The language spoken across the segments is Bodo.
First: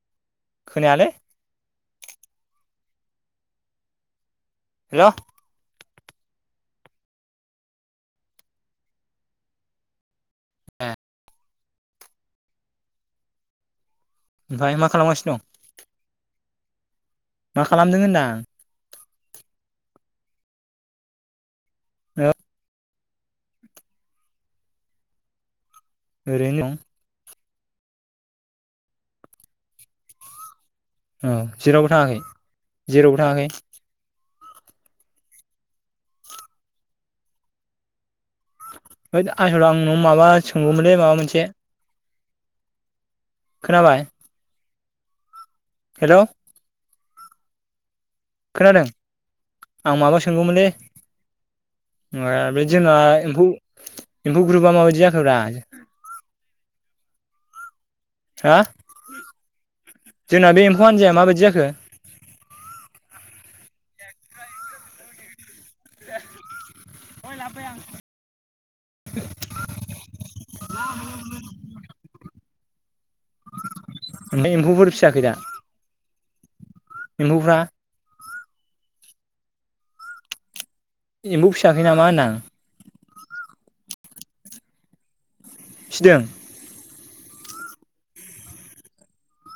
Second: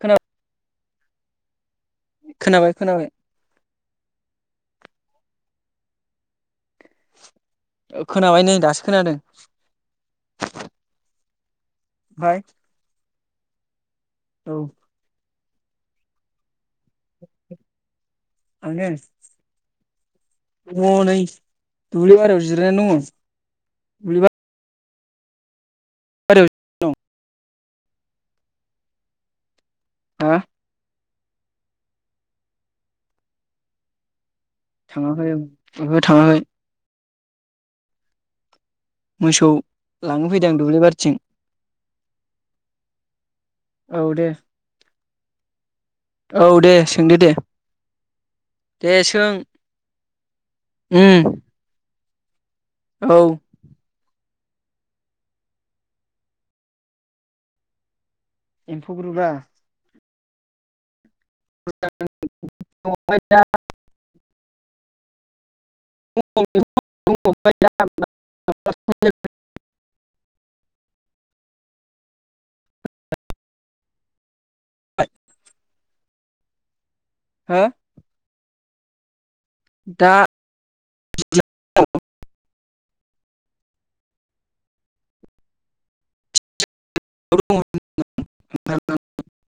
खोना खोनायालै खोनाबाय खोनाबाय। हेल' खोनाबाय नै दासो खोनादों। ए ओमफ्राय ओमफ्राय मा खालामगासिनो दं? मा खालामदों होनदां? आङो दङ नै दुब्लि ओ बारियाव जिरायनानै दङ। दुब्लि ओरैनो दं। ओ औ जेरावबो थाङाखै जेरावबो थाङाखै? थाङाखै ओहो थाङाखै। होद मोसौ आसोल आं नोंनाव लांनो माबा फैदों आं दुब्लि सोंगौमोनलै बारिथिं माबा मोनसे खोनाबाय औ दे हेलौ औ दे सोंदो दे। खोनादों दे सों आं माबा सोंगौमोनलै उम ओ बे जोंना औ एम्फौ एम्फौ ग्रुपआ माबायदि जाखोब्रा? हा एम्फौ ग्रुपआ? जोंना बे एमफौ हानजाया माबायदि‌ जाखो? [unintelligible] [inaudible] [inaudible] ओमफ्राय एम्फौफोर फिसियाखै दा? एम्फौफ्रा? दा एम्फौ फिसियाखै नामा होनदो आं? फिसिदों। [unintelligible]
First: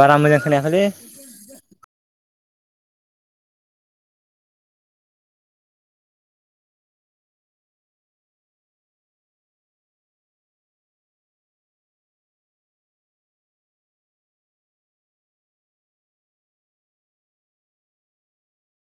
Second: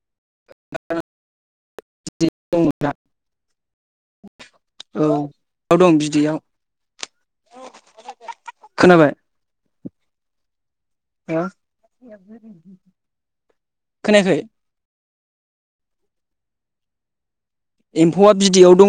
बारा मोजां खोनायाखैलै दंमोनना [unintelligible] औ दं बिदैयाव खोनाबाय? हो [unintelligible] खोनायाखै? एम्फौआ बिदैयाव दङ।